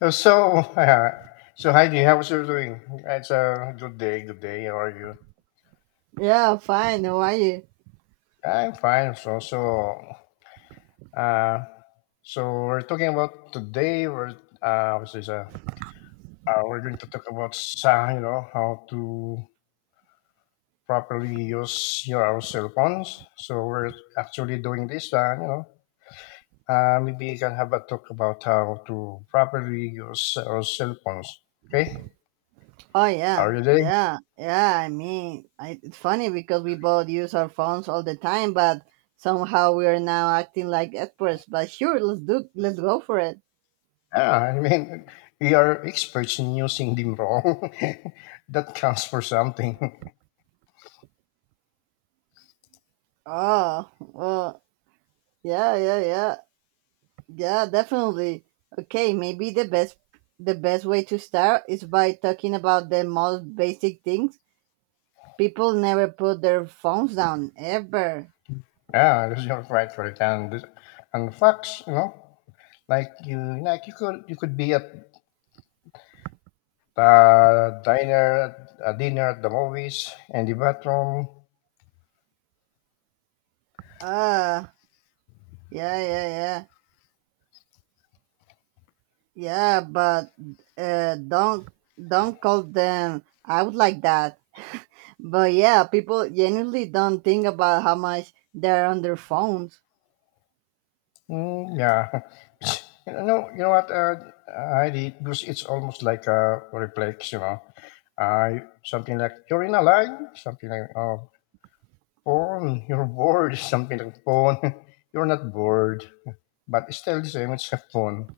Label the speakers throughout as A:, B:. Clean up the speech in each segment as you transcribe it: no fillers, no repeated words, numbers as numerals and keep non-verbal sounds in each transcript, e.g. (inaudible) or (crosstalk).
A: Uh, So, (laughs) so Heidi, how's you doing? It's a good day. Good day. How are you?
B: Yeah, fine. How are you?
A: I'm fine. Uh, so we're talking about today. We're we're going to talk about you know how to properly use your our cell phones. So we're actually doing this. Maybe you can have a talk about how to properly use our cell phones. Okay,
B: Oh
A: how
B: yeah,
A: are you doing?
B: yeah, yeah. I mean, it's funny because we both use our phones all the time, but somehow we are now acting like experts. But sure, let's go for it.
A: Yeah, I mean, we are experts in using them wrong. (laughs) that counts for something. (laughs)
B: Oh, well, yeah, yeah, yeah, yeah, definitely. Okay, maybe the best way to start is by talking about the most basic things. People never put their phones down ever.
A: Yeah, that's your right for it. And facts, you know, like you could be at a diner, a dinner at the movies, and the bathroom.
B: Ah, yeah, yeah, yeah. Yeah, but uh, don't don't call them I would like that. But yeah, people genuinely don't think about how much they're on their phones. (laughs)
A: Mm, yeah, (laughs) you know what? I did because it's almost like a reflex, you know. I something like you're in a line, something like oh, phone, you're bored, (laughs) something like phone. (laughs) You're not bored, but it's still the same. It's a phone.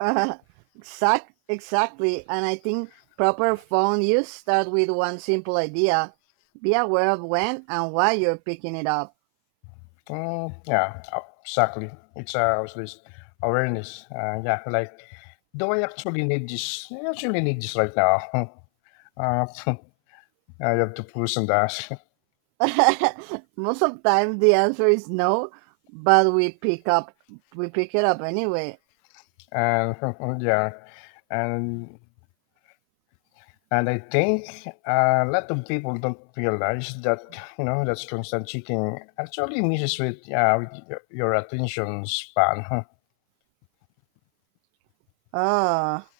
B: Uh, exactly. And I think proper phone use start with one simple idea: be aware of when and why you're picking it up.
A: Mm, yeah, uh, exactly. It's what's this awareness. Yeah, like do I actually need this? I actually need this right now. (laughs) Uh, (laughs) I have to push on that,
B: (laughs) Most of the time, the answer is no, but we pick it up anyway.
A: (laughs) and (laughs) yeah, and and I think a lot of people don't realize that you know that's constant checking actually messes with your attention span. (laughs)
B: Ah,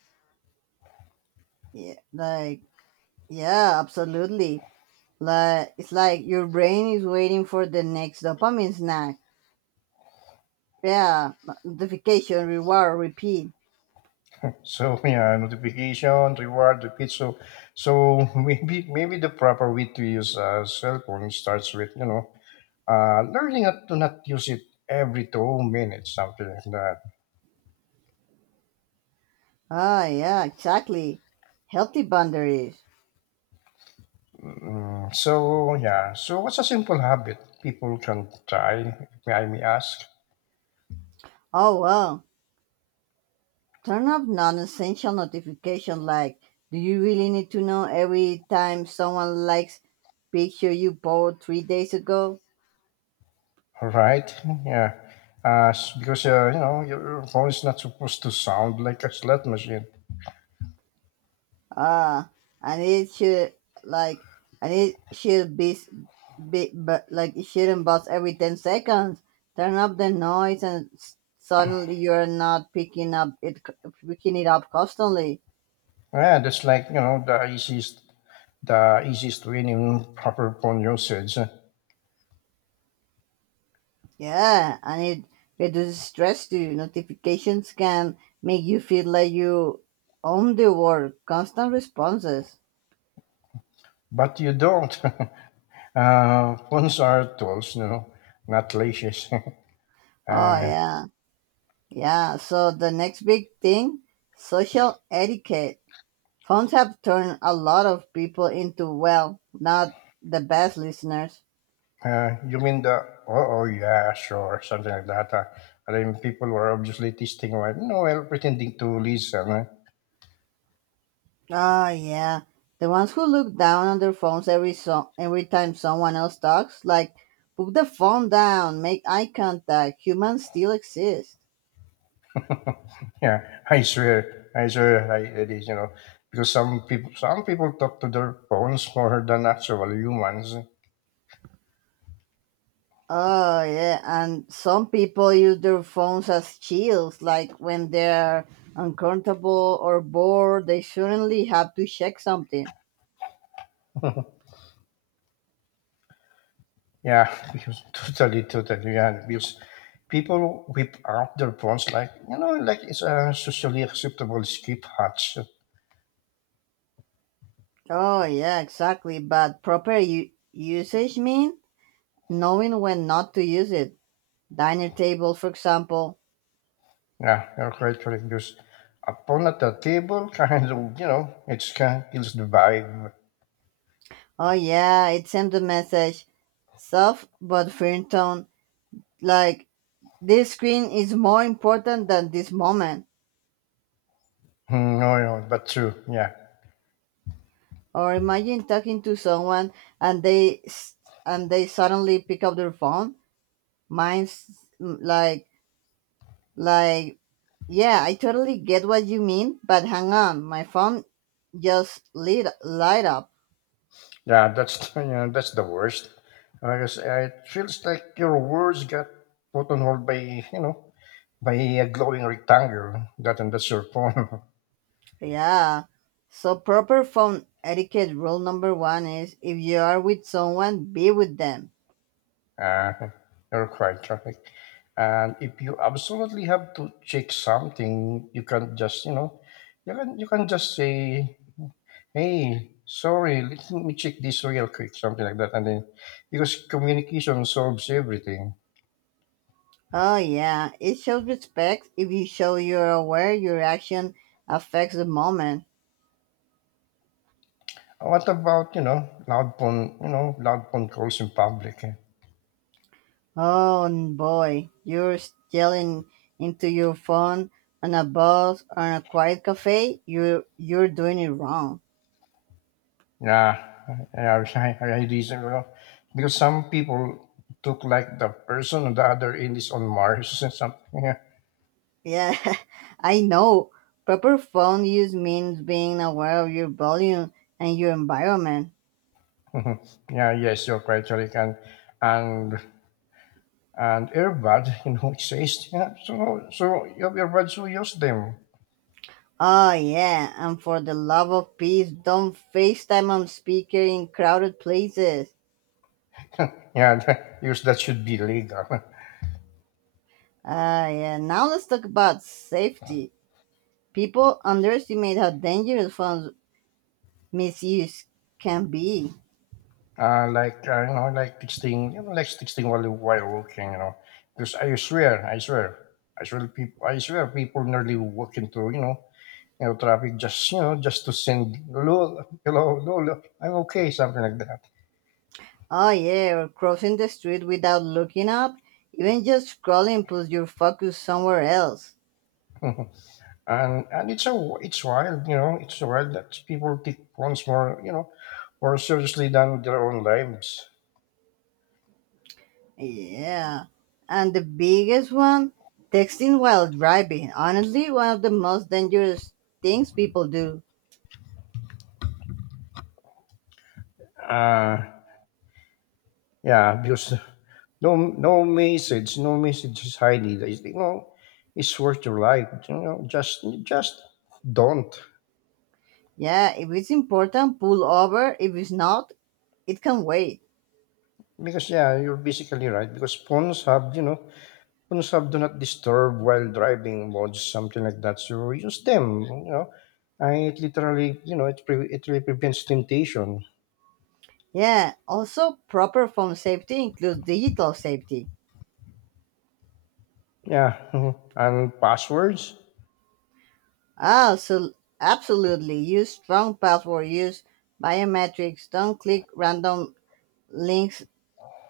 B: yeah, like yeah, absolutely. Like it's like your brain is waiting for the next dopamine snack. Yeah, notification, reward, repeat.
A: So (laughs) yeah, notification, reward, repeat. So so (laughs) maybe the proper way to use a cell phone starts with learning not to not use it every 2 minutes, something like that.
B: Ah, yeah, exactly. Healthy boundaries.
A: Mm, so yeah, so what's a simple habit people can try? May I may ask?
B: Oh well, turn off non-essential notification. Like, do you really need to know every time someone likes picture you bought 3 days ago?
A: Right? Yeah. Because you know your phone is not supposed to sound like a slot machine.
B: Ah, and it should like and it should be, s- be but like it shouldn't buzz every 10 seconds. Turn up the noise, and suddenly you're not picking it up constantly.
A: Yeah, that's like you know the easiest way in proper phone usage.
B: Yeah, and it reduces stress too. Notifications can make you feel like you own the world. Constant responses.
A: But you don't. (laughs) Phones are tools, no, not leashes. (laughs)
B: Oh
A: uh,
B: yeah, yeah. So the next big thing, social etiquette. Phones have turned a lot of people into, well, not the best listeners.
A: you mean the, oh, oh, yeah, sure, something like that. I mean, people were obviously testing, well, no, well, pretending to listen.
B: Oh yeah. The ones who look down on their phones every time someone else talks, like, put the phone down, make eye contact, humans still exist.
A: Yeah, I swear, it is, you know, because some people talk to their phones more than actual humans.
B: Oh, yeah, and some people use their phones as shields, like when they're uncomfortable or bored, they suddenly have to check something.
A: Yeah, (laughs) because totally, totally. Yeah, because people whip out their phones like you know, like it's a socially acceptable skip hatch.
B: Oh, yeah, exactly, but proper usage means knowing when not to use it. Diner table, for example.
A: Yeah, you're quite correct. Because a phone at the table (laughs) kind of you know, it's kind of kills the vibe.
B: Oh yeah, it sent a message, soft but firm tone, like this screen is more important than this moment.
A: No, no, but true. Yeah,
B: Or imagine talking to someone and they s- and they suddenly pick up their phone. Mine's mm, like like yeah, I totally get what you mean, but hang on, my phone just lit light up.
A: yeah, that's (laughs) yeah, that's the worst. Because it feels like your words got put on hold by you know by a glowing rectangle that and that's your phone. (laughs)
B: Yeah. So proper phone etiquette rule number one is if you are with someone, be with them.
A: Uh, you're quite right. And if you absolutely have to check something, you can just you know, you can just say, "Hey, sorry, let me check this real quick," something like that, and then because communication solves everything.
B: Oh yeah, it shows respect if you show you're aware your action affects the moment.
A: What about you know loud phone calls in public? Eh?
B: Oh and boy, you're still in into your phone on a bus or in a quiet cafe, you're doing it wrong.
A: Yeah, I, (laughs) I reason well, because some people took like the person on the other end is on Mars and something. (laughs)
B: Yeah, (laughs) I know. Proper phone use means being aware of your volume and your environment.
A: Mhm. Yeah, yes, you're quite right. And and earbud, (laughs) you know, it says yeah, so so you have earbuds who use them.
B: Oh yeah, and for the love of peace, don't FaceTime on speaker in crowded places.
A: Yeah, (laughs) use that should be legal. (laughs)
B: Ah yeah, now let's talk about safety. People underestimate how dangerous phone misuse can be.
A: Like you know, like texting, you know, like texting while walking, you know, because I swear, people nearly walk into you know, traffic just you know, just to send hello, hello, hello, hello, I'm okay, something like that.
B: Oh yeah, or crossing the street without looking up, even just scrolling puts your focus somewhere else.
A: (laughs) And it's a it's wild, you know, it's wild that people take phones more, you know, more seriously than their own lives.
B: Yeah, and the biggest one, texting while driving. Honestly, one of the most dangerous things people do.
A: Uh yeah, because no message is hiding. It's, you know, it's worth your life. You know, just don't
B: Yeah, if it's important, pull over. If it's not, it can wait.
A: because yeah, you're basically right because phones have you know phones have do not disturb while driving modes something like that. So use them, you know. And it literally, you know, it really prevents temptation.
B: Yeah, also proper phone safety includes digital safety.
A: Yeah, mhm, and passwords.
B: Ah, so absolutely. Use strong password, use biometrics, don't click random links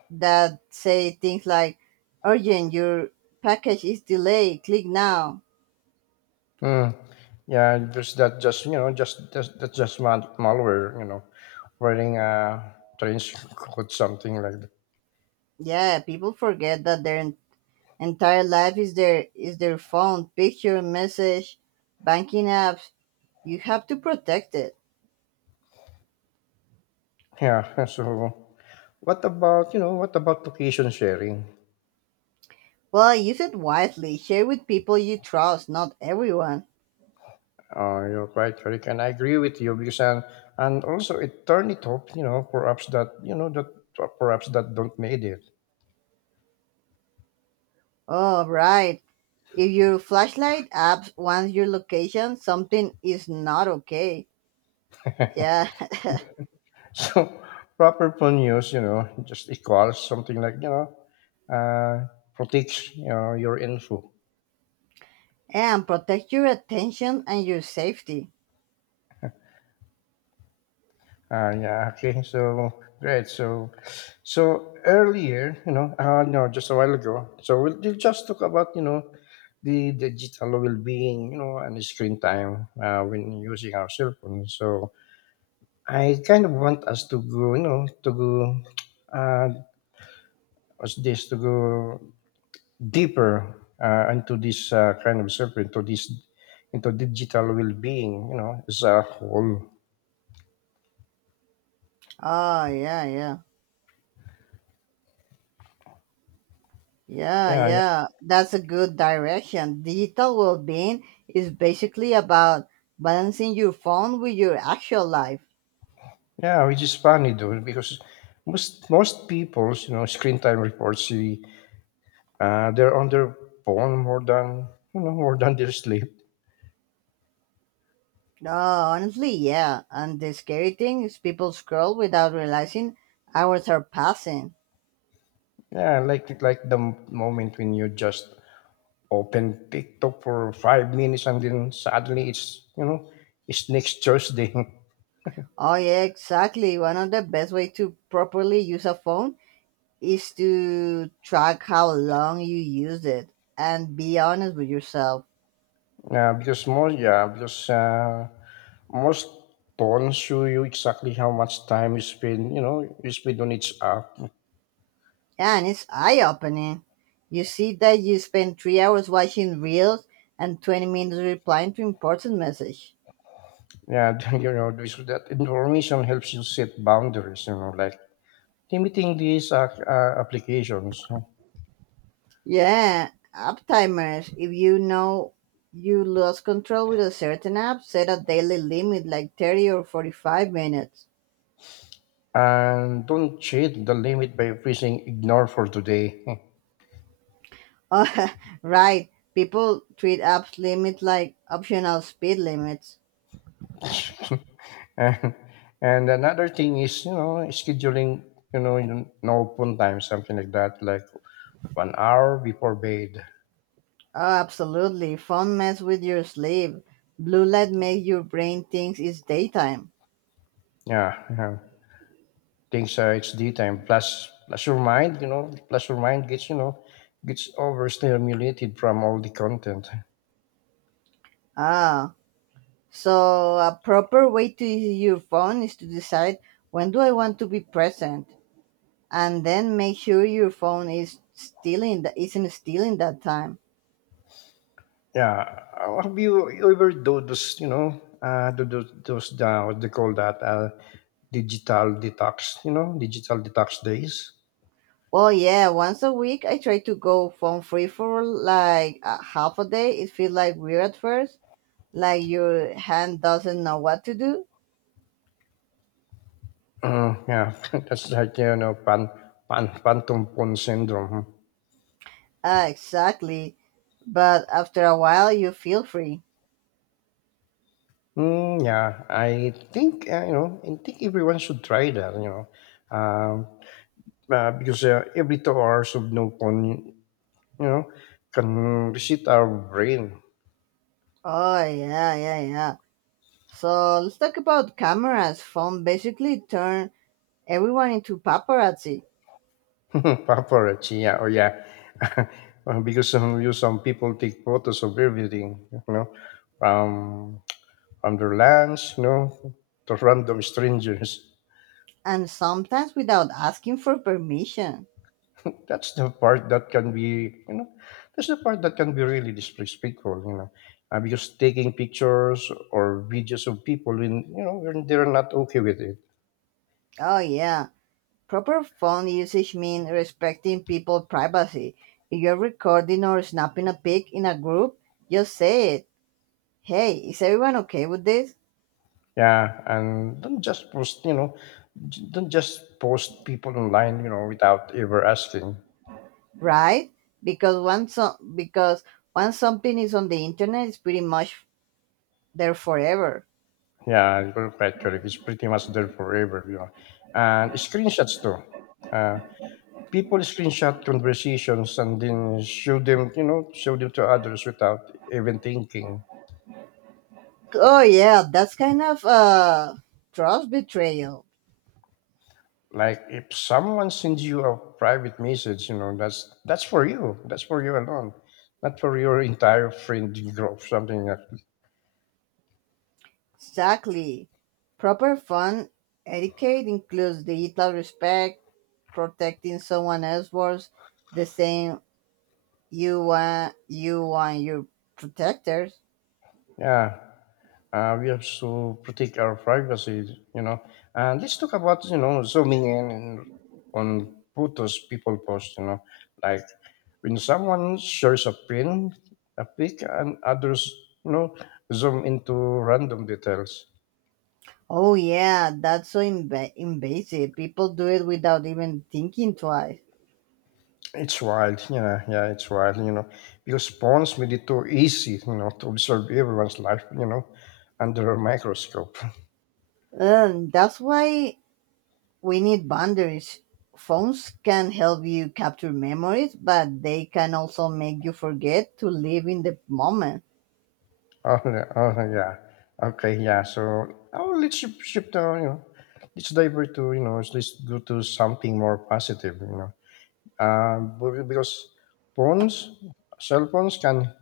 B: that say things like urgent, your package is delayed, click now.
A: Mm. Yeah, just that, just you know, just that's that's just malware. You know, running a trench code, something like that.
B: Yeah, people forget that their entire life is their phone, picture, message, banking apps. You have to protect it.
A: Yeah. (laughs) So, what about you know, what about location sharing?
B: Well, use it wisely. Share with people you trust, not everyone.
A: You're quite correct, and I agree with you because and also it turned it up. You know, perhaps that you know that perhaps that don't made it.
B: Oh, right. If your flashlight app wants your location, something is not okay. Yeah. (laughs)
A: (laughs) So proper phone use, you know, just equals something like you know, uh, protects you know your info.
B: And protect your attention and your safety.
A: Yeah. Okay. So great. So, so earlier, you know, no, just a while ago. So we'll just talk about you know the digital well-being, you know, and screen time when using our cell phones. So I kind of want us to go, you know, to go. Uh, what's this? To go deeper into this into digital well-being. You know, as a whole.
B: Oh, yeah, yeah. Yeah,
A: Yeah, yeah.
B: yeah. That's a good direction. Digital well being is basically about balancing your phone with your actual life.
A: Yeah, which is funny though, because most people's you know screen time reports see they're on their phone more than you know more than their sleep.
B: Honestly, yeah. And the scary thing is people scroll without realizing hours are passing.
A: Yeah, like moment when you just open TikTok for 5 minutes and then suddenly it's you know it's next Thursday. (laughs)
B: Oh yeah, exactly. One of the best way to properly use a phone is to track how long you used it and be honest with yourself.
A: Yeah because most phones show you exactly how much time you spend you know you spend on each app.
B: And it's eye-opening. You see that you spend 3 hours watching reels and 20 minutes replying to important message.
A: Yeah, (laughs) you know, this, that information helps you set boundaries, you know, like limiting these applications. Huh?
B: Yeah, app timers. If you know you lost control with a certain app, set a daily limit like 30 or 45 minutes.
A: And don't cheat the limit by pressing ignore for today.
B: Oh, (laughs) right. People treat apps limit like optional speed limits.
A: (laughs) and, and another thing is, you know, scheduling, you know, you no open time, something like that, like 1 hour before bed.
B: Oh, absolutely. Phone mess with your sleep. Blue light makes your brain thinks it's daytime.
A: Yeah, yeah, things it's daytime. Plus your mind, you know, plus your mind gets, you know, gets overstimulated from all the content.
B: Ah, so a proper way to use your phone is to decide when do I want to be present. And then make sure your phone is isn't still in that time.
A: Yeah. Have you ever do those, you know, those what they call that, digital detox, you know, digital detox days?
B: Well, yeah, once a week I try to go phone free for like a half a day. It feels like weird at first, like your hand doesn't know what to do.
A: Mm, yeah. (laughs) That's like, you know, phantom pawn syndrome.
B: Ah, exactly. But after a while, you feel free.
A: Mm, yeah. I think, you know, I think everyone should try that, you know, Um because every 2 hours of no phone, you know, can reset our brain.
B: Oh yeah, yeah, yeah. So let's talk about cameras. Phone basically turn everyone into paparazzi,
A: (laughs) Paparazzi, yeah, oh yeah, (laughs) because some people take photos of everything, you know, from from their lands, you know, to random strangers.
B: and sometimes without asking for permission.
A: That's the part that can be, you know, that's the part that can be really disrespectful, you know, because taking pictures or videos of people when you know when they're not okay with it.
B: Oh yeah. Proper phone usage means respecting people's privacy. If you're recording or snapping a pic in a group, just say it. Hey, is everyone okay with this?
A: Yeah, and don't just post, you know, don't just post people online, you know, without ever asking.
B: Right? Because once something is on the internet, it's pretty much there forever.
A: Yeah, it's perpetually. It's pretty much there forever, you know. And screenshots too. Uh, People screenshot conversations and then show them, you know, show them to others without even thinking.
B: Oh yeah, that's kind of trust betrayal.
A: Like if someone sends you a private message, you know, that's for you. That's for you alone, not for your entire friend group. Something like, that.
B: Exactly. Proper fun etiquette includes digital respect, protecting someone else's words, the same. You want your protectors.
A: Yeah. We have to protect our privacy, you know. And let's talk about, you know, zooming in and on photos people post, you know. Like when someone shares a pin, a pic, and others, you know, zoom into random details.
B: Oh yeah, that's so invasive. People do it without even thinking twice.
A: It's wild, yeah, yeah, it's wild, you know, because phones made it too easy, you know, to observe everyone's life, you know, under a microscope.
B: That's why we need boundaries. Phones can help you capture memories, but they can also make you forget to live in the moment.
A: Oh, yeah. Oh, yeah. Okay, yeah. So, oh, shift you know, let's divert to, you know, let's go to something more positive, you know. Because phones, cell phones can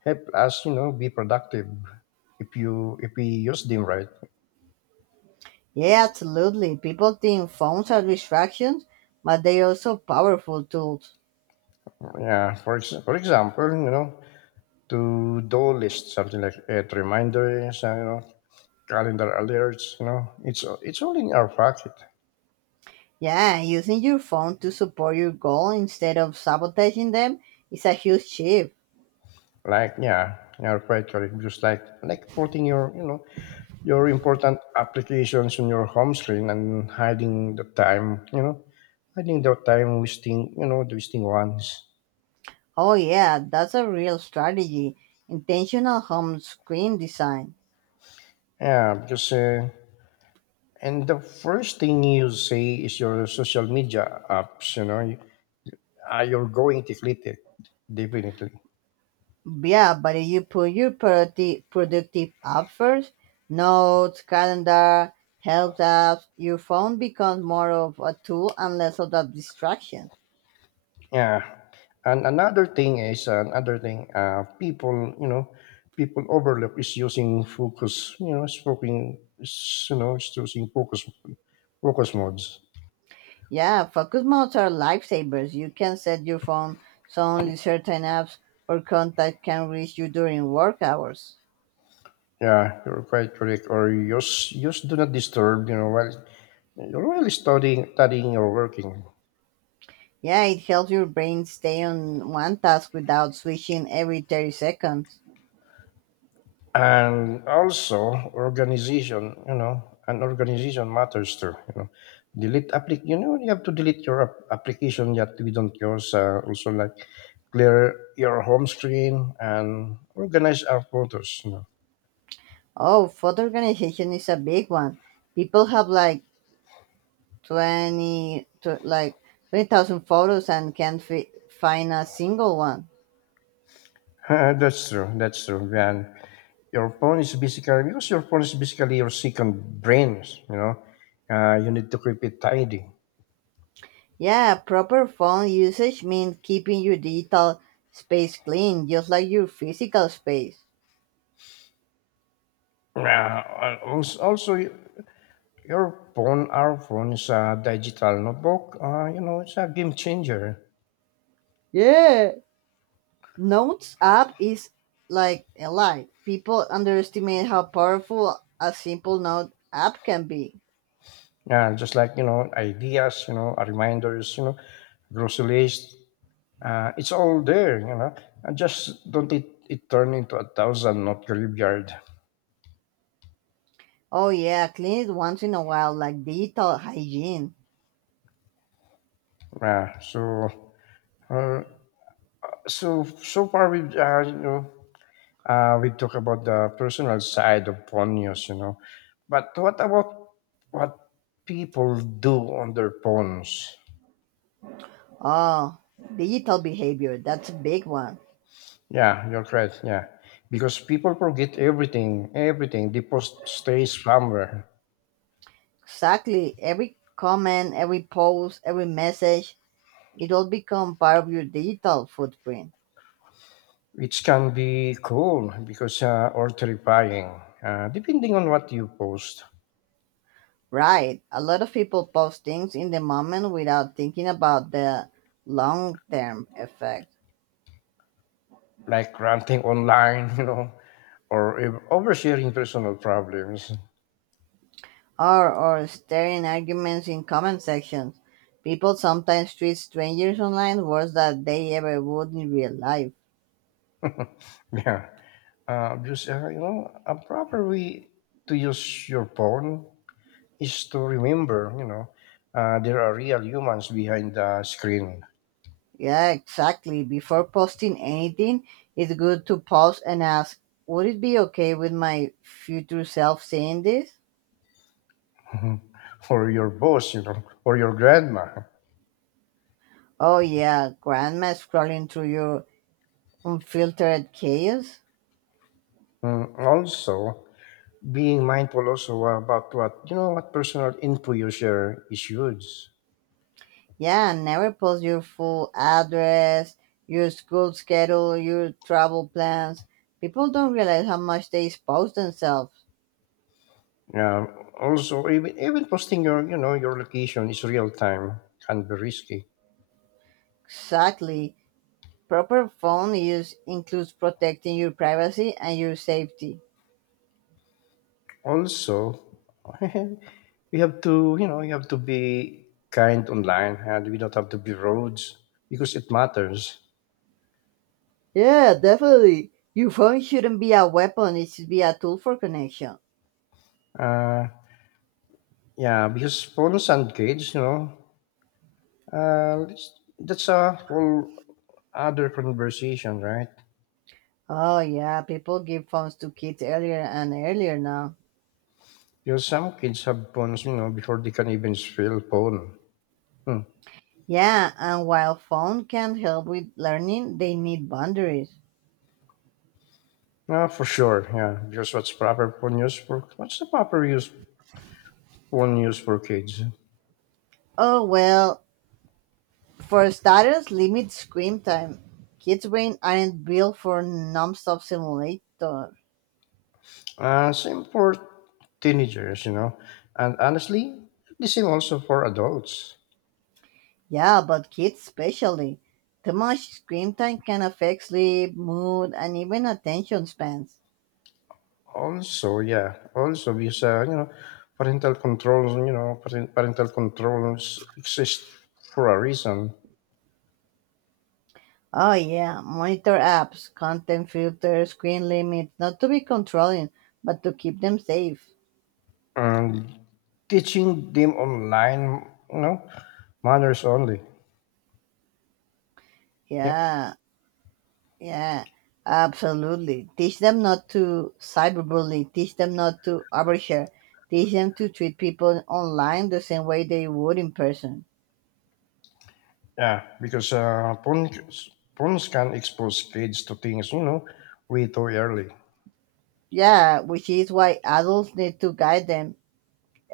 A: help us, you know, be productive if you, if we use them right.
B: Yeah, absolutely. People think phones are distractions, but they are also powerful tools.
A: Yeah. For example, you know, to do list, something like it, reminders, you know, calendar alerts, you know, it's all in our pocket.
B: Yeah, using your phone to support your goal instead of sabotaging them is a huge shift.
A: Like yeah yeah quite correct just like putting your you know your important applications on your home screen and hiding the time you know hiding the time wasting you know the wasting ones.
B: Oh, yeah, that's a real strategy. Intentional home screen design.
A: Yeah because and the first thing you say is your social media apps you know you, you're going to click it definitely.
B: Yeah, but if you put your productive app first, notes, calendar, help apps, your phone becomes more of a tool and less of a distraction.
A: Yeah. And another thing is another thing. People, you know, people overlook is using focus. You know, spoken. Is, you know, is using focus focus modes.
B: Yeah, focus modes are lifesavers. You can set your phone so only certain apps or contact can reach you during work hours.
A: Yeah, you're quite correct. Or use do not disturb. You know, while you're really studying, studying or working.
B: Yeah, it helps your brain stay on one task without switching every 30 seconds.
A: And also organization, you know, and organization matters too. You know, you have to delete your application that we don't use. Also, like, clear your home screen and organize our photos, you know. (laughs)
B: Oh, food organization is a big one. People have like 20, to, like 20,000 photos and can't fi- find a single one.
A: That's true, that's true. And your phone is basically Because your phone is basically your second brain, you know. You need to keep it tidy.
B: Yeah, proper phone usage means keeping your digital space clean, just like your physical space.
A: Uh, also, also our phone is a digital notebook. You know, it's a game changer.
B: Yeah. Notes app is like a lie. People underestimate how powerful a simple note app can be.
A: Yeah, just like, you know, ideas, you know, reminders, you know, grocery list. It's all there, you know. And just don't it, it turn into a thousand not graveyard.
B: Oh yeah, clean it once in a while, like digital hygiene.
A: Yeah. Uh, so far we you know we talk about the personal side of phone use, you know. But what about what people do on their phones?
B: Oh, digital behavior. That's a big one.
A: Yeah, your threats. Yeah, because people forget everything. Everything the post stays somewhere,
B: Exactly. Every comment, every post, every message, it all become part of your digital footprint.
A: which can be cool because or terrifying, depending on what you post.
B: Right. A lot of people post things in the moment without thinking about the long term effect.
A: Like ranting online, (laughs) you know, or oversharing personal problems.
B: Or staring arguments in comment sections. People sometimes treat strangers online worse than they ever would in real life.
A: (laughs) Yeah, because you know, a proper way to use your phone is to remember, you know, there are real humans behind the screen.
B: Yeah, exactly. Before posting anything, it's good to pause and ask, would it be okay with my future self seeing this?
A: Or your boss, you know, or your grandma.
B: Oh, yeah, grandma scrolling through your unfiltered chaos?
A: Mm, also, being mindful also about what personal info you share is huge.
B: Yeah, and never post your full address, your school schedule, your travel plans. People don't realize how much they expose themselves.
A: Um, Also, even posting your you know your location is real time can be risky.
B: Exactly. Proper phone use includes protecting your privacy and your safety.
A: Also, (laughs) we have to you know you have to be kind online, and we don't have to be rude because it matters.
B: Yeah, definitely. Your phone shouldn't be a weapon, it should be a tool for connection.
A: Uh, yeah, because phones and kids, you know, Uh, that's, that's a whole other conversation, right?
B: Oh, yeah, people give phones to kids earlier and earlier now.
A: Because some kids have phones, you know, before they can even spell phone. Hmm.
B: Yeah, and while phone can help with learning, they need boundaries.
A: Ah, for sure, yeah. Because what's proper phone use for? What's the proper use phone use for kids?
B: Oh, well, for starters, limit screen time. Kids' brain aren't built for non-stop simulator.
A: Same for teenagers, you know, and honestly, the same also for adults.
B: Yeah, but kids especially. Too much screen time can affect sleep, mood, and even attention spans.
A: Also, yeah, also because you know, parental controls, you know, parent- parental controls exist for a reason,
B: Oh yeah, monitor apps, content filters, screen limits, not to be controlling, but to keep them safe.
A: and teaching them online, you know, manners only. Yeah,
B: Yeah, yeah, absolutely. Teach them not to cyberbully, teach them not to overshare, teach them to treat people online the same way they would in person.
A: yeah, because phones can expose kids to things, you know, way too early.
B: Yeah, which is why adults need to guide them.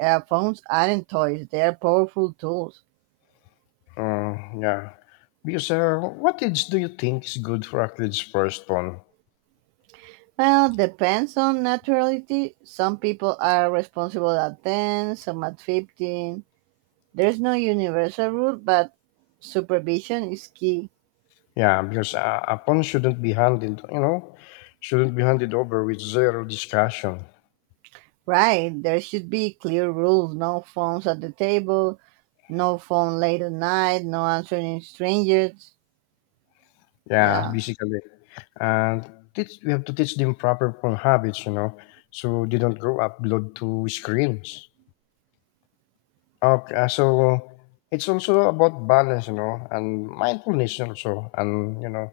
B: Phones aren't toys, they are powerful tools.
A: Yeah, because What age do you think is good for a kid's first phone?
B: Well, depends on naturality. Some people are responsible at 10, some at 15. There's no universal rule, but supervision is key.
A: Yeah, because a phone shouldn't be handed, you know, shouldn't be handed over with zero discussion.
B: Right, there should be clear rules no phones at the table, no phone late at night, no answering strangers.
A: Yeah,
B: Yeah,
A: basically, and we have to teach them proper phone habits, you know, so they don't grow up glued to screens. Okay, so it's also about balance, you know, and mindfulness also, and you know,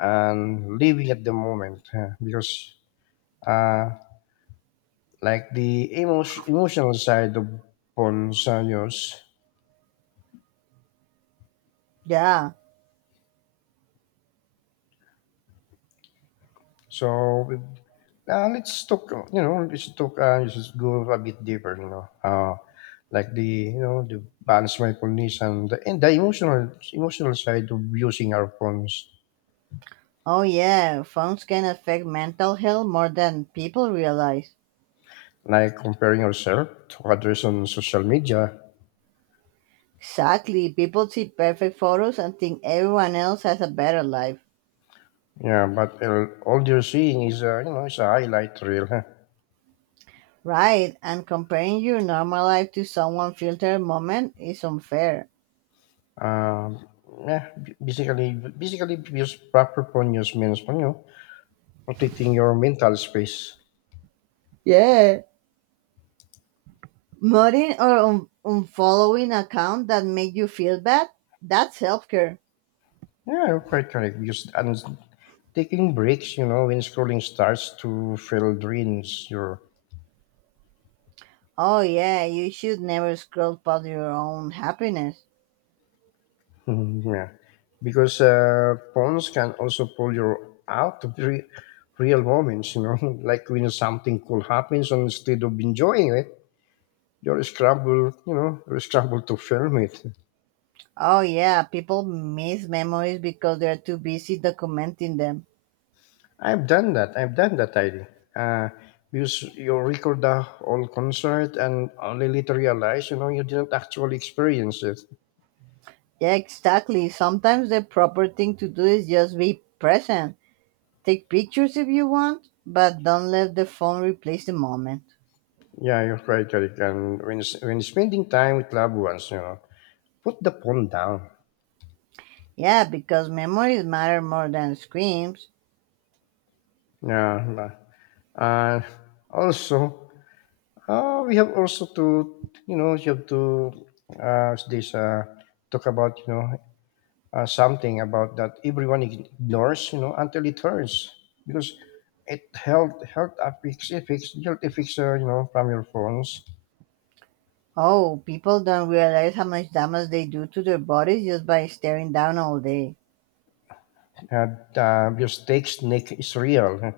A: and living at the moment, huh? Because, uh, like the emotional side of Ponzanios.
B: yeah.
A: So, let's talk, let's just go a bit deeper, like the, you know, the balance, mindfulness, and and the emotional side of using our phones,
B: Oh, yeah, phones can affect mental health more than people realize.
A: like comparing ourselves to others on social media.
B: Exactly, people see perfect photos and think everyone else has a better life.
A: Yeah, but all you're seeing is you know, it's a highlight reel, huh?
B: Right, and comparing your normal life to someone filtered moment is unfair.
A: Um, Basically, use proper ponyos means, you know, protecting your mental space.
B: Yeah. Muting or unfollowing account that make you feel bad, that's self-care.
A: Yeah, you're quite correct. Just and taking breaks, you know, when scrolling starts to feel drains your.
B: Oh yeah, you should never scroll past your own happiness.
A: (laughs) Yeah, because phones can also pull you out of real moments. You know, (laughs) like when something cool happens, instead of enjoying it, you'll scramble to film it.
B: Oh yeah, people miss memories because they're too busy documenting them.
A: I've done that, I uh, because you record the whole concert and only later realize, you know, you didn't actually experience it.
B: Yeah, exactly. Sometimes the proper thing to do is just be present. Take pictures if you want, but don't let the phone replace the moment.
A: Yeah, you're right, Eric. And when when spending time with loved ones, you know, put the phone down.
B: Yeah, because memories matter more than screams.
A: Yeah. Uh, also, we have also to, you know, You have to, uh, this, uh, talk about, you know, something about that everyone ignores, you know, until it hurts because it helped affix guilt fixer, you know, from your phones.
B: Oh, people don't realize how much damage they do to their bodies just by staring down all day.
A: And your stake snake is real.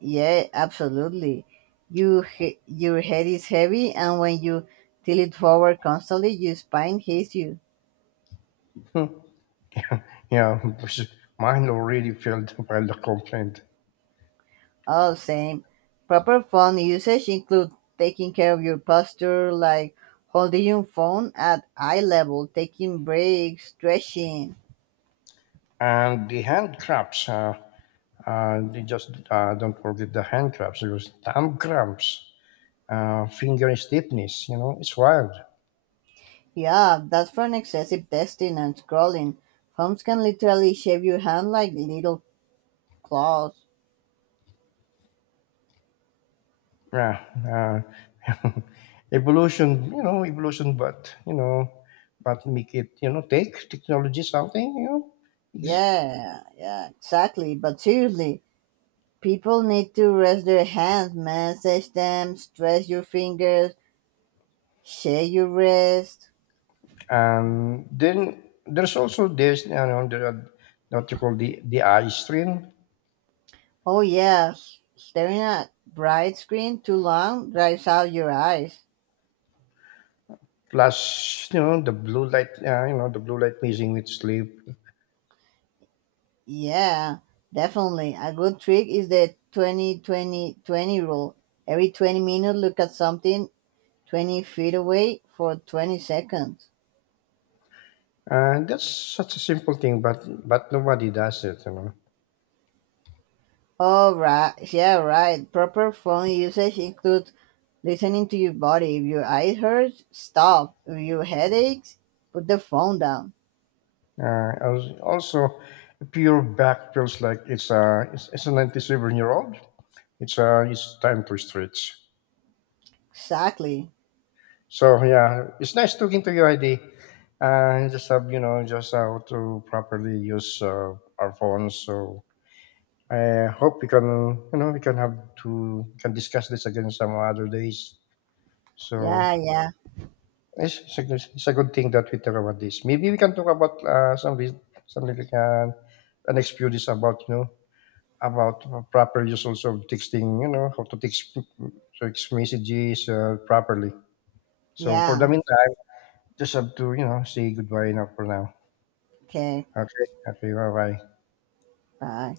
B: Yeah, absolutely. Your head is heavy, and when you tilt it forward constantly, your spine hits you.
A: (laughs) Yeah, because mine already failed to file (laughs) the complaint.
B: All same. Proper phone usage includes taking care of your posture, like holding your phone at eye level, taking breaks, stretching.
A: And the hand cramps, they just don't forget the hand cramps. It was thumb cramps, finger stiffness. You know, it's wild.
B: Yeah, that's from excessive testing and scrolling. Phones can literally shave your hand like little claws.
A: Yeah, uh, (laughs) evolution, you know, evolution, but, you know, but make it, you know, take technology something, you know. Ex-
B: Yeah, yeah, exactly. But seriously, people need to rest their hands, massage them, stretch your fingers, shake your wrist.
A: and then there's also this, you know, what you call the eye strain,
B: Oh, yeah, staring at bright screen too long drives out your eyes.
A: plus, you know, the blue light mixing with sleep,
B: Yeah, definitely. A good trick is the 20-20-20 rule. Every 20 minutes, look at something 20 feet away for 20 seconds.
A: and that's such a simple thing, but nobody does it, you know.
B: Oh, right. Yeah, right. Proper phone usage includes listening to your body. If your eye hurts, stop. If your head aches, put the phone down.
A: Also, pure back feels like it's a 97-year old. It's time to stretch.
B: Exactly.
A: So yeah, it's nice talking to you, ID. Just have, you know, just how to properly use our phones. So I hope we can, you know, we can have to can discuss this again some other days. So
B: Yeah, yeah,
A: it's a good thing that we talk about this. Maybe we can talk about something like the next few days, about, you know, about proper use also of texting. You know how to text messages properly. So for the
B: yeah.
A: meantime, just have to, you know, say goodbye now for now.
B: Okay,
A: Okay, okay, bye bye.
B: bye.